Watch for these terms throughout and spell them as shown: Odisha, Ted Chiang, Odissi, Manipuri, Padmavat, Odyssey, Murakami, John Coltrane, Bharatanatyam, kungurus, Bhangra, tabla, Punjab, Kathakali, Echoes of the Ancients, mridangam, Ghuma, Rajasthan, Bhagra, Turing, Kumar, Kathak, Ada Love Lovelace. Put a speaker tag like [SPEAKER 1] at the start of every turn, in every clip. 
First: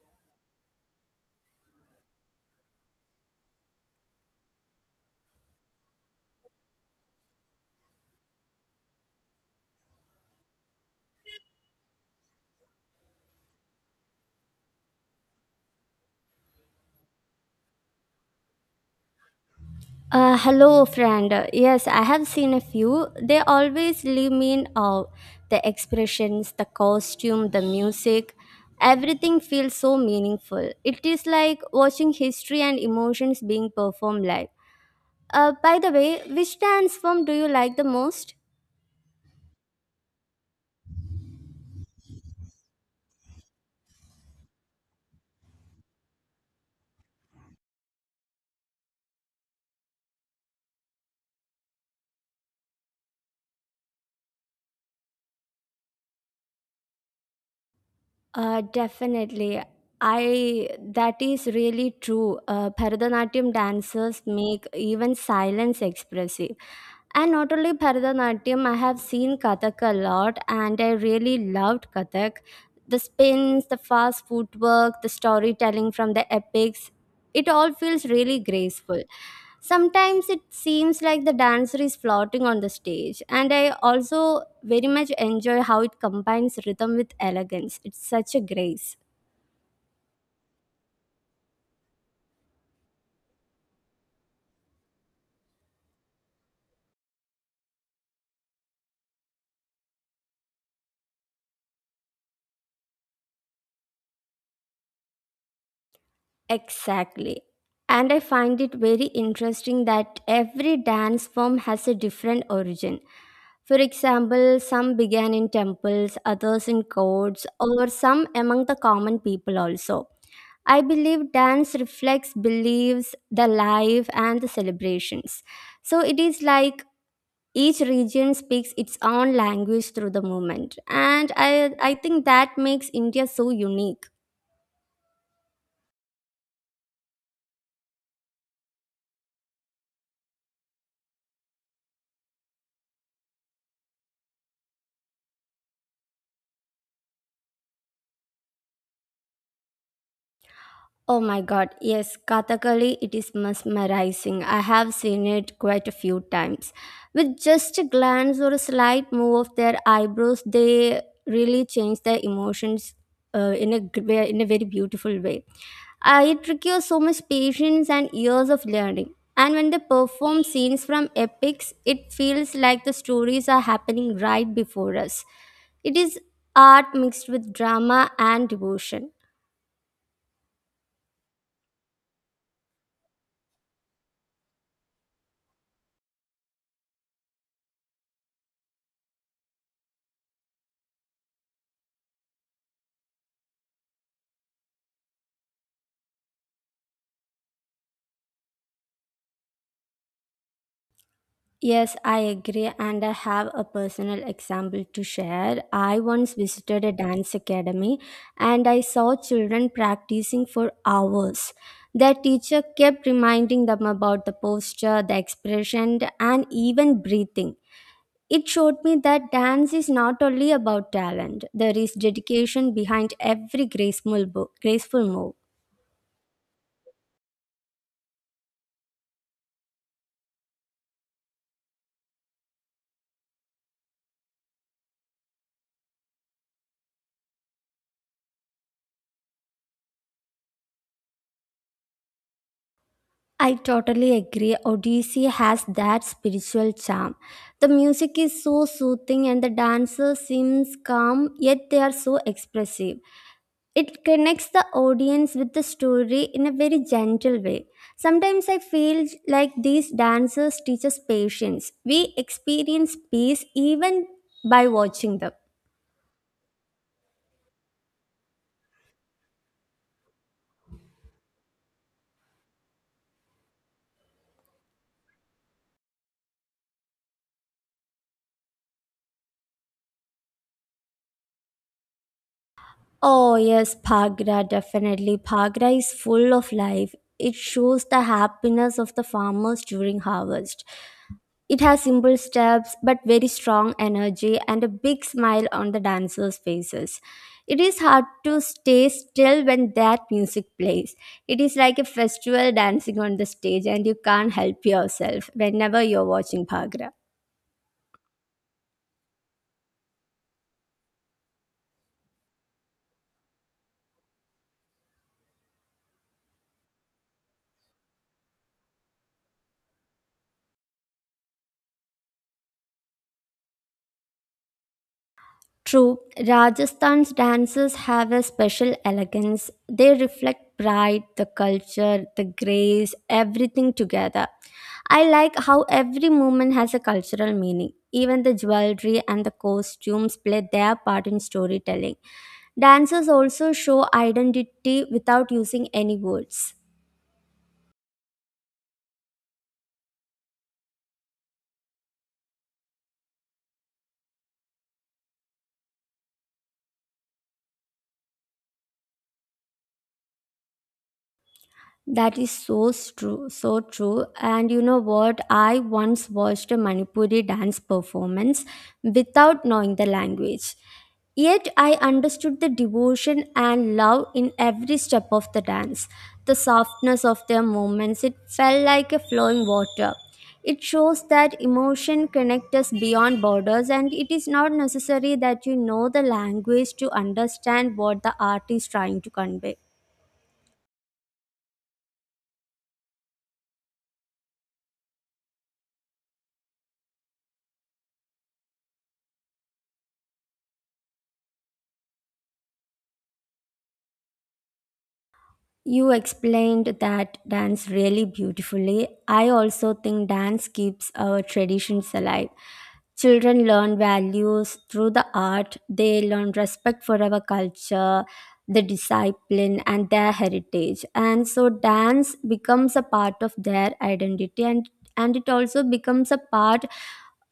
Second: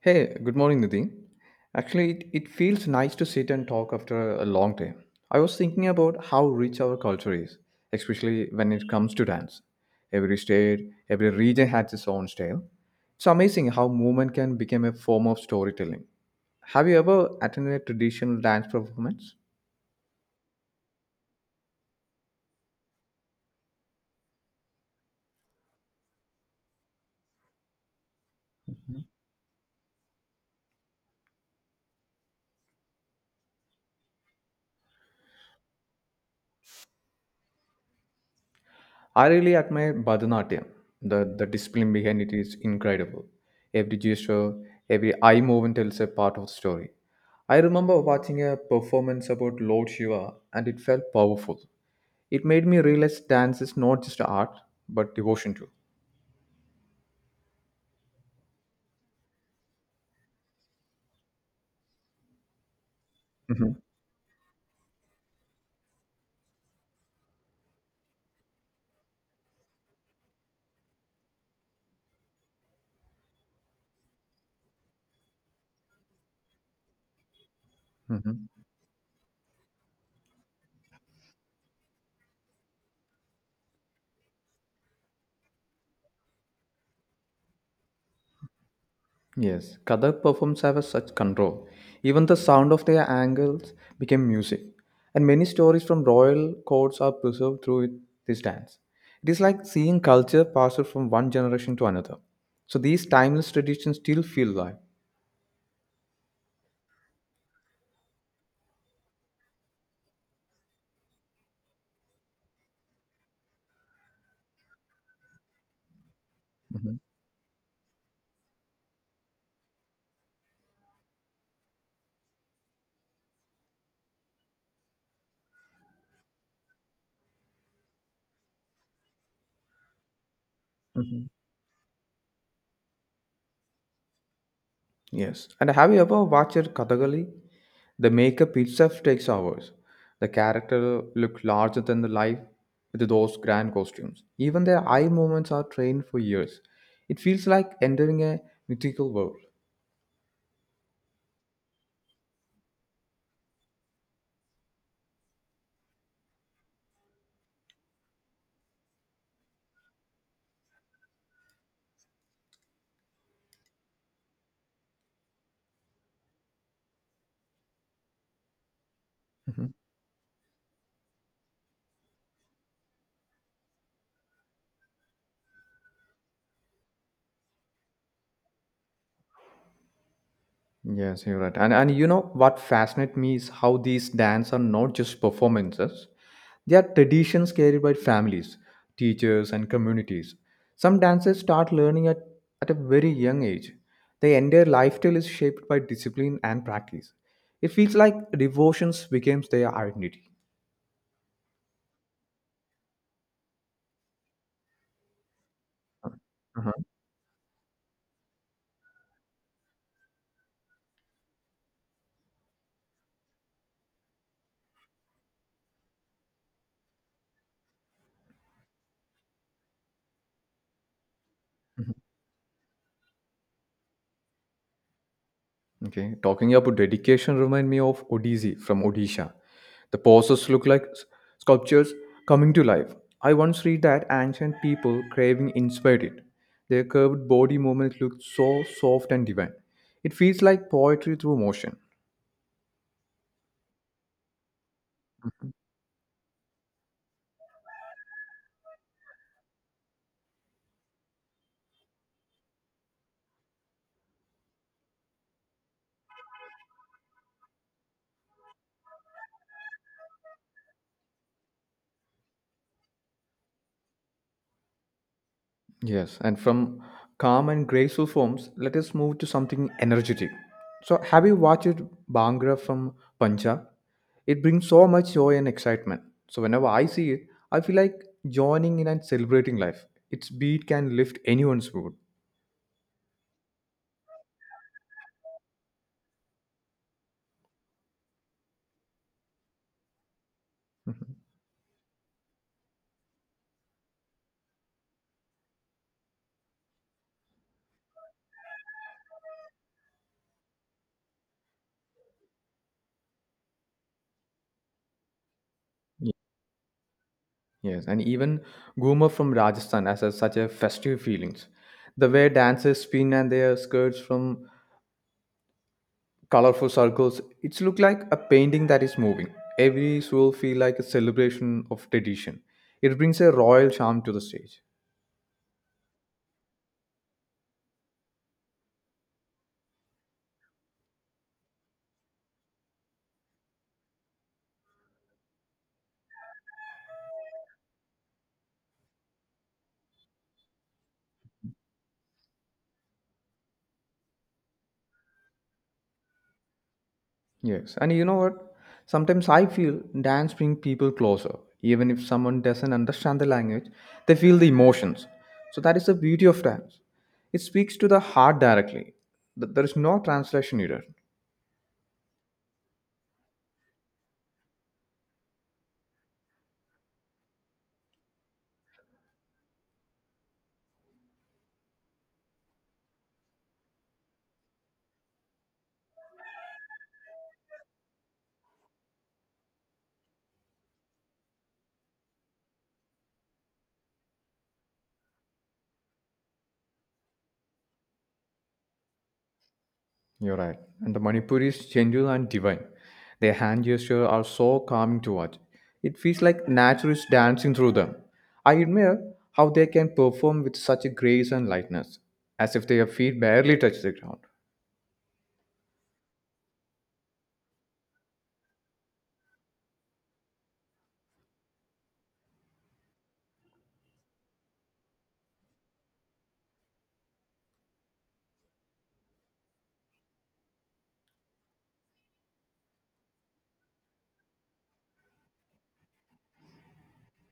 [SPEAKER 1] Hey, good morning, Nidhi. Actually, it feels nice to sit and talk after a long day. I was thinking about how rich our culture is, especially when it comes to dance. Every state, every region has its own style. It's amazing how movement can become a form of storytelling. Have you ever attended a traditional dance performance?
[SPEAKER 2] Hello, friend. Yes, I have seen a few. They always leave me in awe. The expressions, the costume, the music, everything feels so meaningful. It is like watching history and emotions being performed live. By the way, which dance form do you like the most?
[SPEAKER 1] I really admire Bharatanatyam. The discipline behind it is incredible. Every gesture, every eye movement tells a part of the story. I remember watching a performance about Lord Shiva and it felt powerful. It made me realize dance is not just art, but devotion too.
[SPEAKER 2] Definitely. I That is really true. Bharatanatyam
[SPEAKER 1] Mhm.
[SPEAKER 2] dancers make even silence expressive. And not only Bharatanatyam, I have seen Kathak a lot and I really loved Kathak. The spins, the fast footwork, the storytelling from the epics, it all feels really
[SPEAKER 1] Mhm.
[SPEAKER 2] graceful. Sometimes it seems like the dancer is floating on the stage, and I also very much enjoy how it combines rhythm with elegance. It's such a grace.
[SPEAKER 1] Yes, Kathak performs have such control. Even the sound of their angles became music, and many stories from royal courts are preserved through this dance. It is like seeing culture passed from one generation to another. So these timeless traditions still feel alive.
[SPEAKER 2] Exactly. And I find it very interesting that every dance form has a different origin. For example, some began in temples, others in
[SPEAKER 1] Mhm.
[SPEAKER 2] courts, or some among the common people also. I believe dance reflects beliefs, the life, and the celebrations. So it is like each region speaks its own language through the movement.
[SPEAKER 1] Mhm.
[SPEAKER 2] And I think that makes India so unique.
[SPEAKER 1] Yes. And have you ever watched Kathakali? The makeup itself takes hours. The character look larger than the life with those grand costumes. Even their eye movements are trained for years. It feels like entering a mythical world.
[SPEAKER 2] Oh my god, yes, Kathakali, it is mesmerizing. I have seen it quite a few times. With just a glance or a slight move of their eyebrows, they really change their emotions in a very beautiful way. It requires so much patience and years of learning. And
[SPEAKER 1] Mm-hmm.
[SPEAKER 2] when they perform scenes from epics, it feels like the stories are happening right before us. It is art mixed with drama and devotion.
[SPEAKER 1] Yes, you're right. And you know what fascinates me is how these dance are not just performances. They are traditions carried by families, teachers, and communities. Some dances start learning at a very young age. Their entire lifestyle is shaped by discipline and practice. It feels like devotions becomes their identity.
[SPEAKER 2] Yes, I agree, and I have a personal example to share. I once
[SPEAKER 1] Uh-huh.
[SPEAKER 2] visited a dance academy and I saw children practicing for hours. Their teacher kept reminding them about the posture, the expression, and even breathing. It showed me that dance is not only about talent, there is dedication behind every graceful move.
[SPEAKER 1] Okay, talking about dedication remind me of Odissi from Odisha. The poses look like sculptures coming to life. I once read that ancient people craving inspired it. Their curved body movements look so soft and divine. It feels like poetry through motion.
[SPEAKER 2] I totally agree. Odyssey has that spiritual charm. The music is so soothing and the dancer seems calm, yet they are so expressive. It connects the audience with the story in a very gentle way. Sometimes I feel like these dancers teach us patience. We experience peace even by watching them.
[SPEAKER 1] Yes, and from calm and graceful forms, let us move to something energetic. So, have you watched Bhangra from Punjab? It brings so much joy and excitement. So, whenever I see it, I feel like joining in and celebrating life. Its beat can lift anyone's mood.
[SPEAKER 2] Oh, yes, Bhagra, definitely. Bhagra is full of life. It shows the happiness of the farmers during harvest. It has simple steps but very strong energy and a big smile on the dancers' faces. It is hard to stay still when that music plays. It is like a festival dancing on the stage, and you can't help yourself whenever you're
[SPEAKER 1] Ye-
[SPEAKER 2] watching Bhagra.
[SPEAKER 1] Yes, and even Ghuma from Rajasthan has such a festive feelings. The way dancers spin and their skirts from colorful circles it's look like a painting that is moving every soul feel like a celebration of tradition it brings a royal charm to the stage
[SPEAKER 2] True, Rajasthan's dances have a special elegance. They reflect pride, the culture, the grace, everything together. I like how every movement has a cultural meaning. Even the jewelry and the costumes play their part in storytelling. Dancers also show identity without using any words.
[SPEAKER 1] yes and you know what sometimes I feel dance bring people closer even if someone doesn't understand the language they feel the emotions so that is the beauty of dance it speaks to the heart directly there is no translation needed.
[SPEAKER 2] That is so true, so true. And you know what? I once watched a Manipuri dance performance without knowing the language. Yet I understood the devotion and love in every step of the dance. The softness of their movements, it felt like a flowing water. It shows that emotion connects us beyond borders, and it is not necessary that you know the language to understand what the art is trying to convey.
[SPEAKER 1] You're right. And the Manipuri's gentle and divine. Their hand gestures are so calming to watch. It feels like nature is dancing through them. I admire how they can perform with such a grace and lightness, as if their feet barely touch the ground.
[SPEAKER 2] You explained that dance really beautifully. I also think dance keeps our traditions alive. Children learn values through the art, they learn respect for our culture, the discipline, and their heritage. And so, dance becomes a part of their identity, and it also becomes a part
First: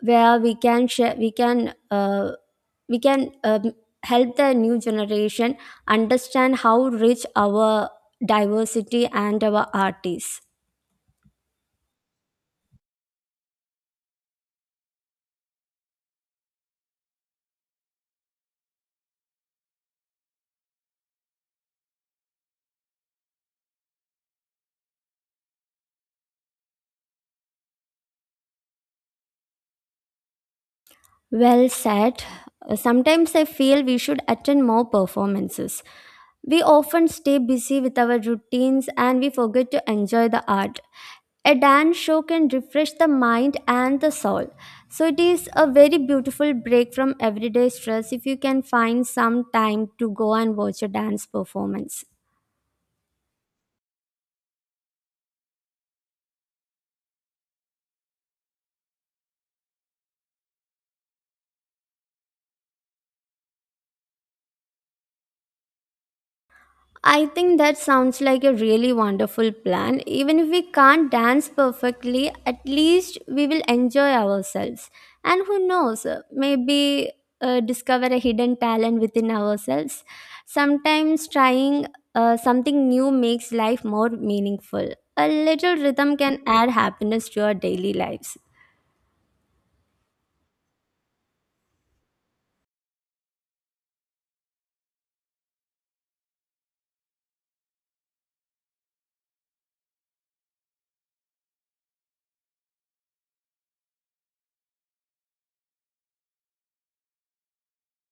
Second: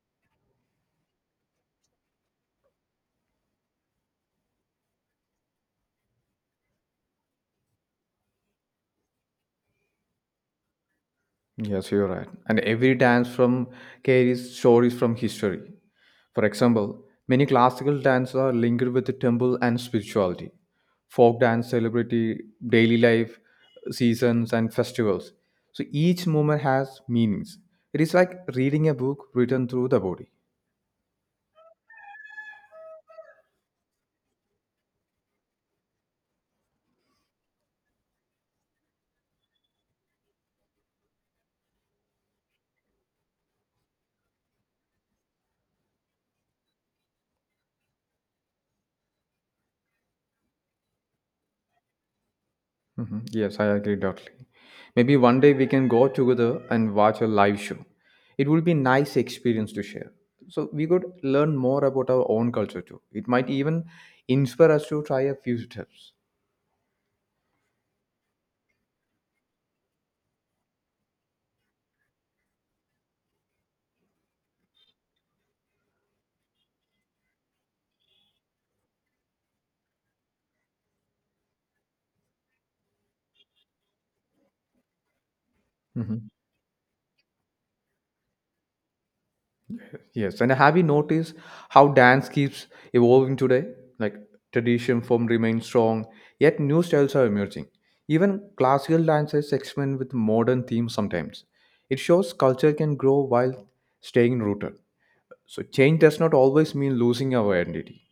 [SPEAKER 2] where we can share, we can help the new generation understand how rich our diversity and our art is.
[SPEAKER 1] Yes, you're right. And every dance from carries stories from history. For example, many classical dances are linked with the temple and spirituality. Folk dance celebrity daily life, seasons and festivals. So each movement has meanings. It is like reading a book written through the body.
[SPEAKER 2] Well said. Sometimes I feel we should attend more performances. We often stay busy with our routines and we forget to enjoy the art. A dance show can refresh the mind and the soul. So it is a very beautiful break from everyday stress if you can find some time to go and watch a dance performance.
[SPEAKER 1] Hmm. Yes, I agree totally. Maybe one day we can go together and watch a live show. It will be nice experience to share. So we could learn more about our own culture too. It might even inspire us to try a few steps.
[SPEAKER 2] I think that sounds like a really wonderful plan. Even if we can't dance perfectly, at least we will enjoy ourselves. And who knows, maybe discover a hidden talent within ourselves. Sometimes trying something new makes life more meaningful. A little rhythm
[SPEAKER 1] Hmm.
[SPEAKER 2] can add happiness to our daily lives.
[SPEAKER 1] Yes, and have you noticed how dance keeps evolving today? Like tradition form remains strong, yet new styles are emerging. Even classical dances experiment with modern themes sometimes. It shows culture can grow while staying rooted. So change does not always mean losing our identity.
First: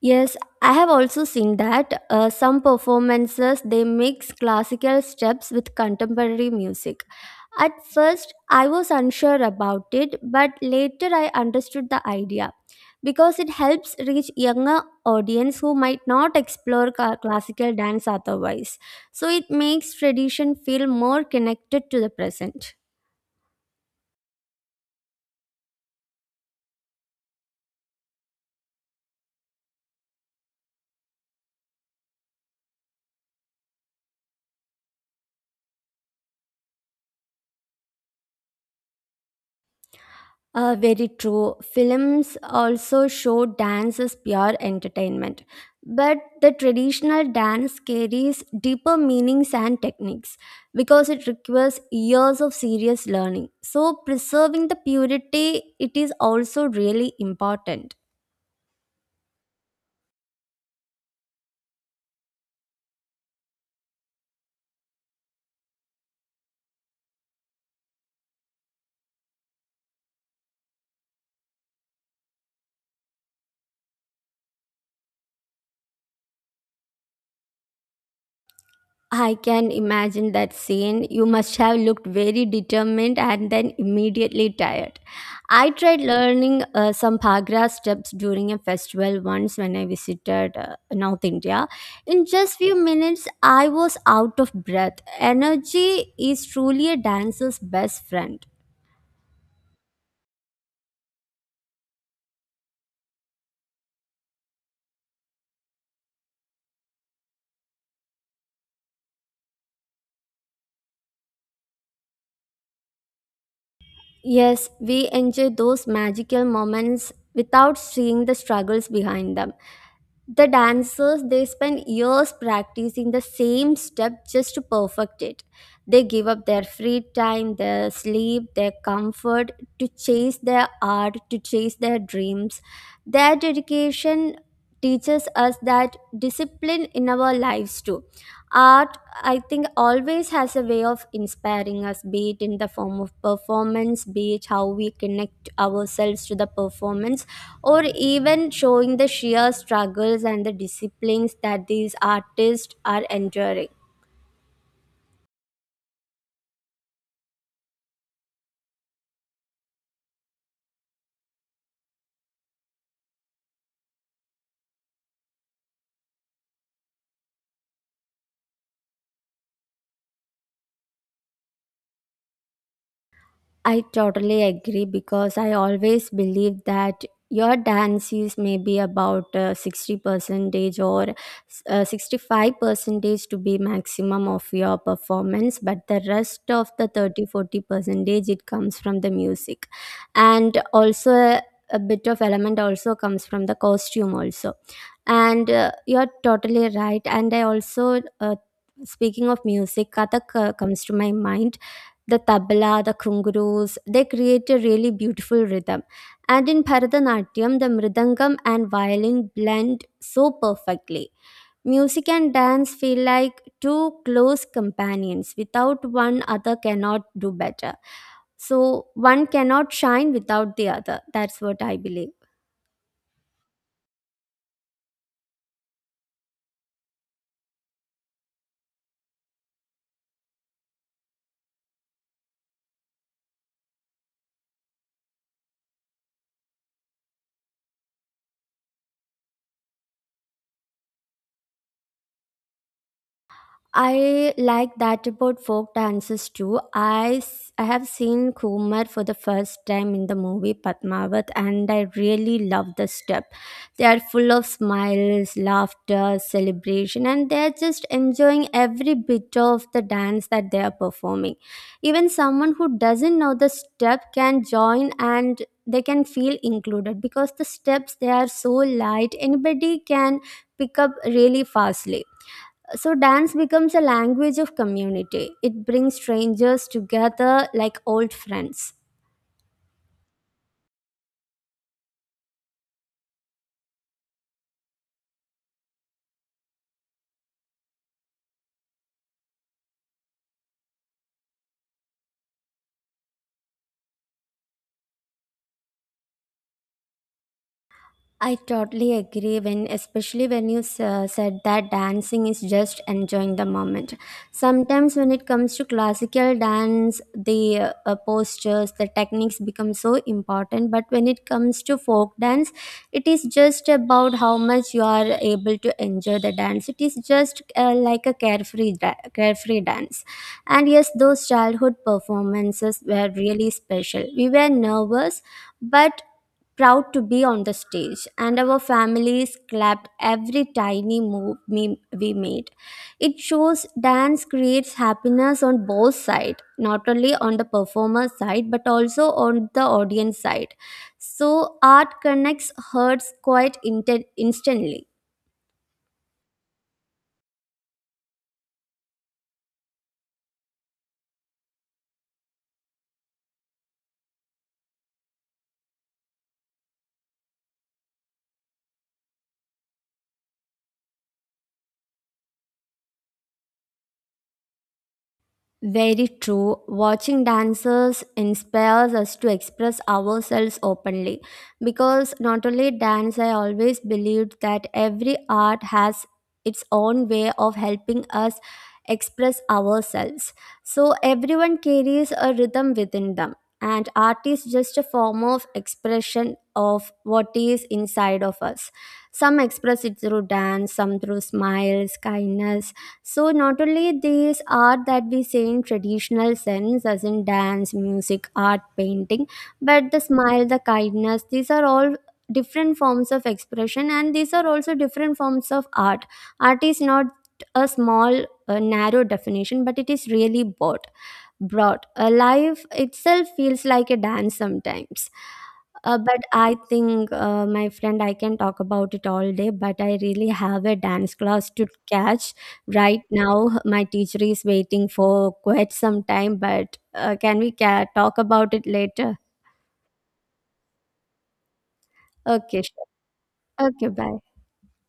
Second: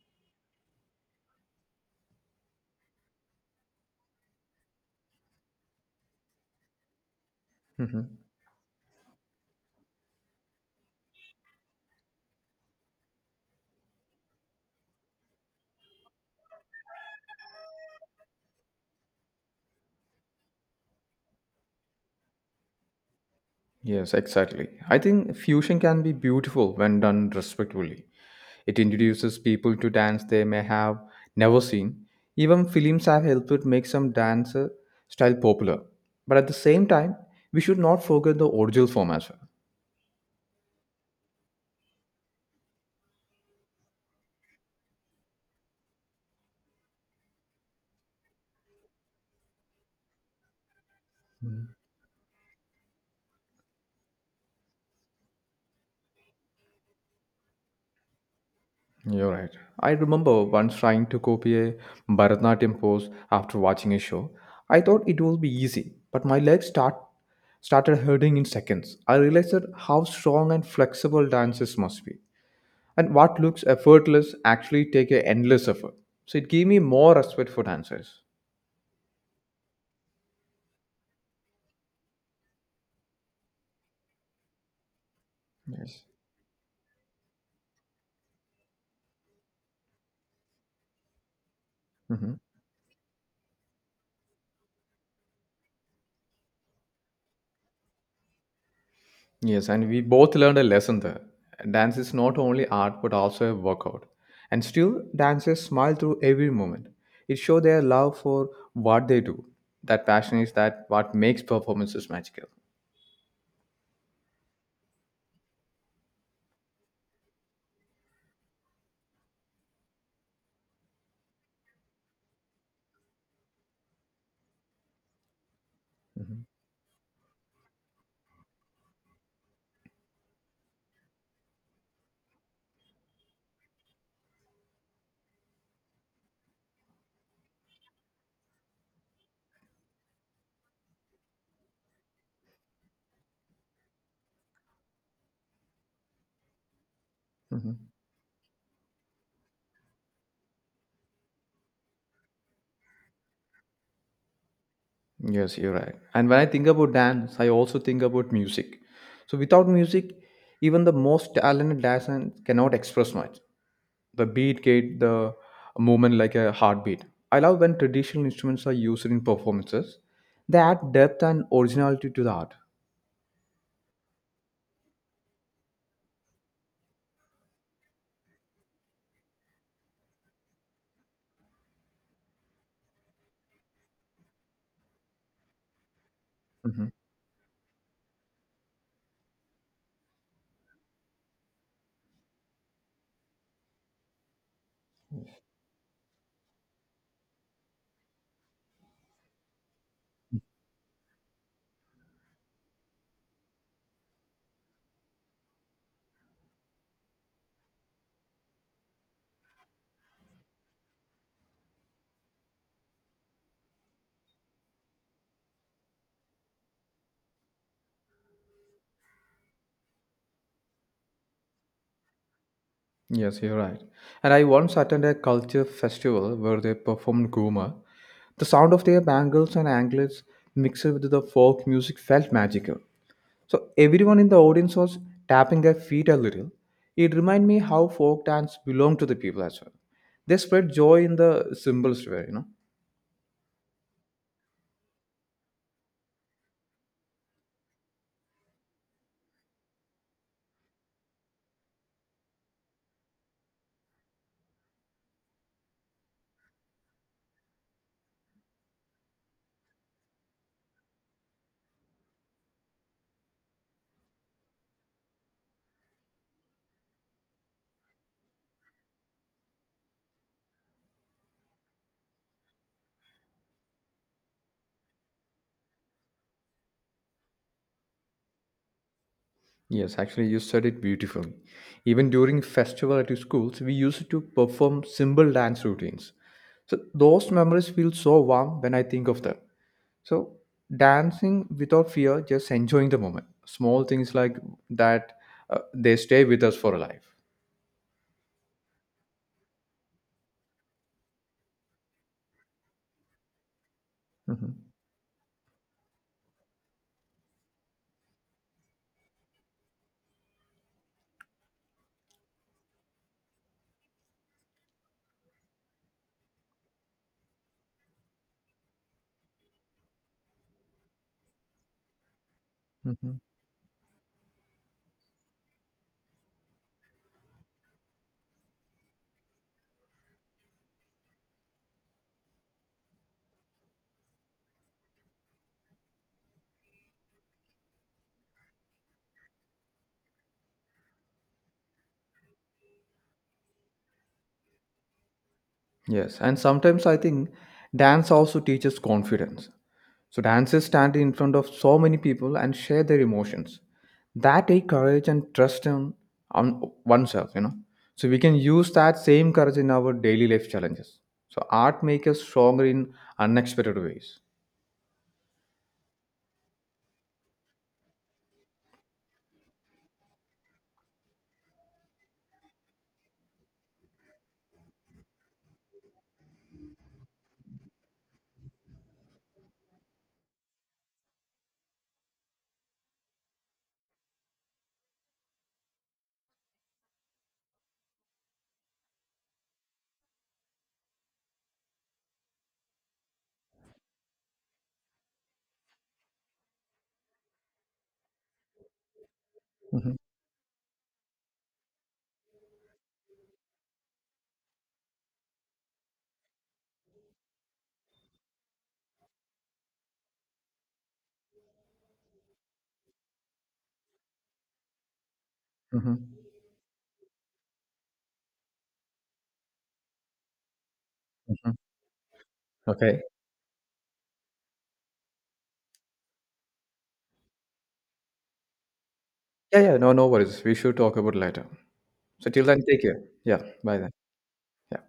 [SPEAKER 2] Yes, I have also seen that some performances they mix classical steps with contemporary music. At
[SPEAKER 1] Mhm.
[SPEAKER 2] first, I was unsure about it, but later I understood the idea because it helps reach younger audience who might not explore classical dance otherwise. So it makes tradition feel more connected to the present.
[SPEAKER 1] Yes, exactly. I think fusion can be beautiful when done respectfully. It introduces people to dance they may have never seen. Even films have helped make some dance style popular. But at the same time, we should not forget the original form as
[SPEAKER 2] Very true. Films also show dance as pure entertainment. But the traditional dance carries deeper meanings and techniques because it
[SPEAKER 1] well.
[SPEAKER 2] requires years of serious learning. So, preserving the purity, it is also really important.
[SPEAKER 1] You're right. I remember once trying to copy a Bharatanatyam pose after watching a show. I thought it would be easy, but my legs started hurting in seconds. I realized that how strong and flexible dances must be, and what looks effortless actually take an endless effort. So it gave me more respect for dancers.
[SPEAKER 2] I can imagine that scene. You must have looked very determined and then immediately tired. I tried
[SPEAKER 1] Yes.
[SPEAKER 2] learning some Bhagra steps during a festival once when I visited North India. In
[SPEAKER 1] Mhm.
[SPEAKER 2] just few minutes, I was out of breath. Energy is truly a dancer's best friend.
[SPEAKER 1] Yes, and we both learned a lesson there. Dance is not only art but also a workout. And still, dancers smile through every moment. It shows their love for what they do. That passion is that what makes performances magical.
[SPEAKER 2] Yes, we enjoy those magical moments without seeing the struggles behind them. The dancers they spend years practicing the same step just to perfect it. They give
[SPEAKER 1] Mhm.
[SPEAKER 2] up their free time, their sleep, their comfort to chase their art, to chase their dreams. Their dedication teaches us that discipline in our lives too. Art I think always has a way of inspiring us, be it in the form of performance, be it how we connect ourselves to the performance, or
[SPEAKER 1] Mhm.
[SPEAKER 2] even showing the sheer struggles and the disciplines that these artists are enduring.
[SPEAKER 1] Yes, you're right. And when I think about dance, I also think about music. So without music, even the most talented dancer cannot express much. The beat gave the movement like a heartbeat. I love when traditional instruments are used in performances. They add depth and originality to the art.
[SPEAKER 2] I totally agree because I always believe that your dance is maybe about 60 percentage or 65 percentage to be maximum of your performance, but the rest of
[SPEAKER 1] Hmm.
[SPEAKER 2] the 30 40 percentage, it comes from the music. And also a bit of element also comes from the costume also. And you're totally right. And I also, speaking of music, Kathak comes to my mind. The tabla, the kungurus, they create a really beautiful rhythm. And in Bharatanatyam, the mridangam and violin blend so perfectly. Music and dance feel like two close companions. Without one, other cannot do better. So one cannot shine without the other. That's what I believe.
[SPEAKER 1] Yes, you're right. And I once attended a culture festival where they performed Guma. The sound of their bangles and anklets mixed with the folk music felt magical. So everyone in the audience was tapping their feet a little. It reminded me how folk dance belonged to the people as well. They spread joy in the simplest way, you know.
[SPEAKER 2] I like that about folk dances too. I have seen Kumar for the first time in the movie Padmavat and I really love the step. They are full of smiles, laughter, celebration and they are just enjoying every bit of the dance that they are performing. Even someone who doesn't know the step can join and they can feel included because the steps they are so light anybody can pick up really fastly, so dance becomes a language of community. It brings strangers together like old friends.
[SPEAKER 1] Yes, actually, you said it beautifully. Even during festival at schools, we used to perform simple dance routines. So those memories feel so warm when I think of them. So dancing without fear, just enjoying the moment. Small things like that, they stay with us for life.
[SPEAKER 2] I totally agree, when especially when you said that dancing is just enjoying the moment.
[SPEAKER 1] Mhm,
[SPEAKER 2] Sometimes when it comes to classical dance, the postures, the techniques become so important. But when it comes to folk dance, it is just about how much you are able to enjoy the dance. It is just like a carefree dance. And yes, those childhood performances were
[SPEAKER 1] mhm.
[SPEAKER 2] really special. We were nervous but proud to be on the stage, and our families clapped every tiny move we made. It shows dance creates happiness on both sides, not only on the performer side but also on the audience side. So art connects hearts quite instantly.
[SPEAKER 1] Yes, and sometimes I think dance also teaches confidence. So dancers stand in front of so many people and share their emotions. That take courage and trust in on oneself, you know. So we can use that same courage in our daily life challenges. So art makes us stronger in unexpected ways.
[SPEAKER 2] Very true. Watching dancers inspires us to express ourselves openly. Because not only dance, I always believed that every art has its own way of helping us express ourselves. So everyone carries a rhythm within them, and art is just a form of expression of what is inside of us. Some express it through dance, some through smiles, kindness, so not only these art that we say in traditional sense, as in dance, music, art, painting, but
[SPEAKER 1] Hmm.
[SPEAKER 2] the smile, the kindness, these are all different forms of expression and these are also different forms of art. Art is not a small, narrow definition, but it is really broad brought. Life itself feels like a dance sometimes. But
[SPEAKER 1] Hmm.
[SPEAKER 2] I think, my friend, I can talk about it all day, but I really have a dance class
[SPEAKER 1] Hmm.
[SPEAKER 2] to catch.
[SPEAKER 1] Okay.
[SPEAKER 2] Right now, my teacher is waiting for quite some time, but can we talk about it later?
[SPEAKER 1] Yeah, yeah. No, no worries. We should talk about later. So till
[SPEAKER 2] Okay,
[SPEAKER 1] then, take care.
[SPEAKER 2] sure.
[SPEAKER 1] Yeah. Bye
[SPEAKER 2] Okay,
[SPEAKER 1] then.
[SPEAKER 2] bye.
[SPEAKER 1] Yeah.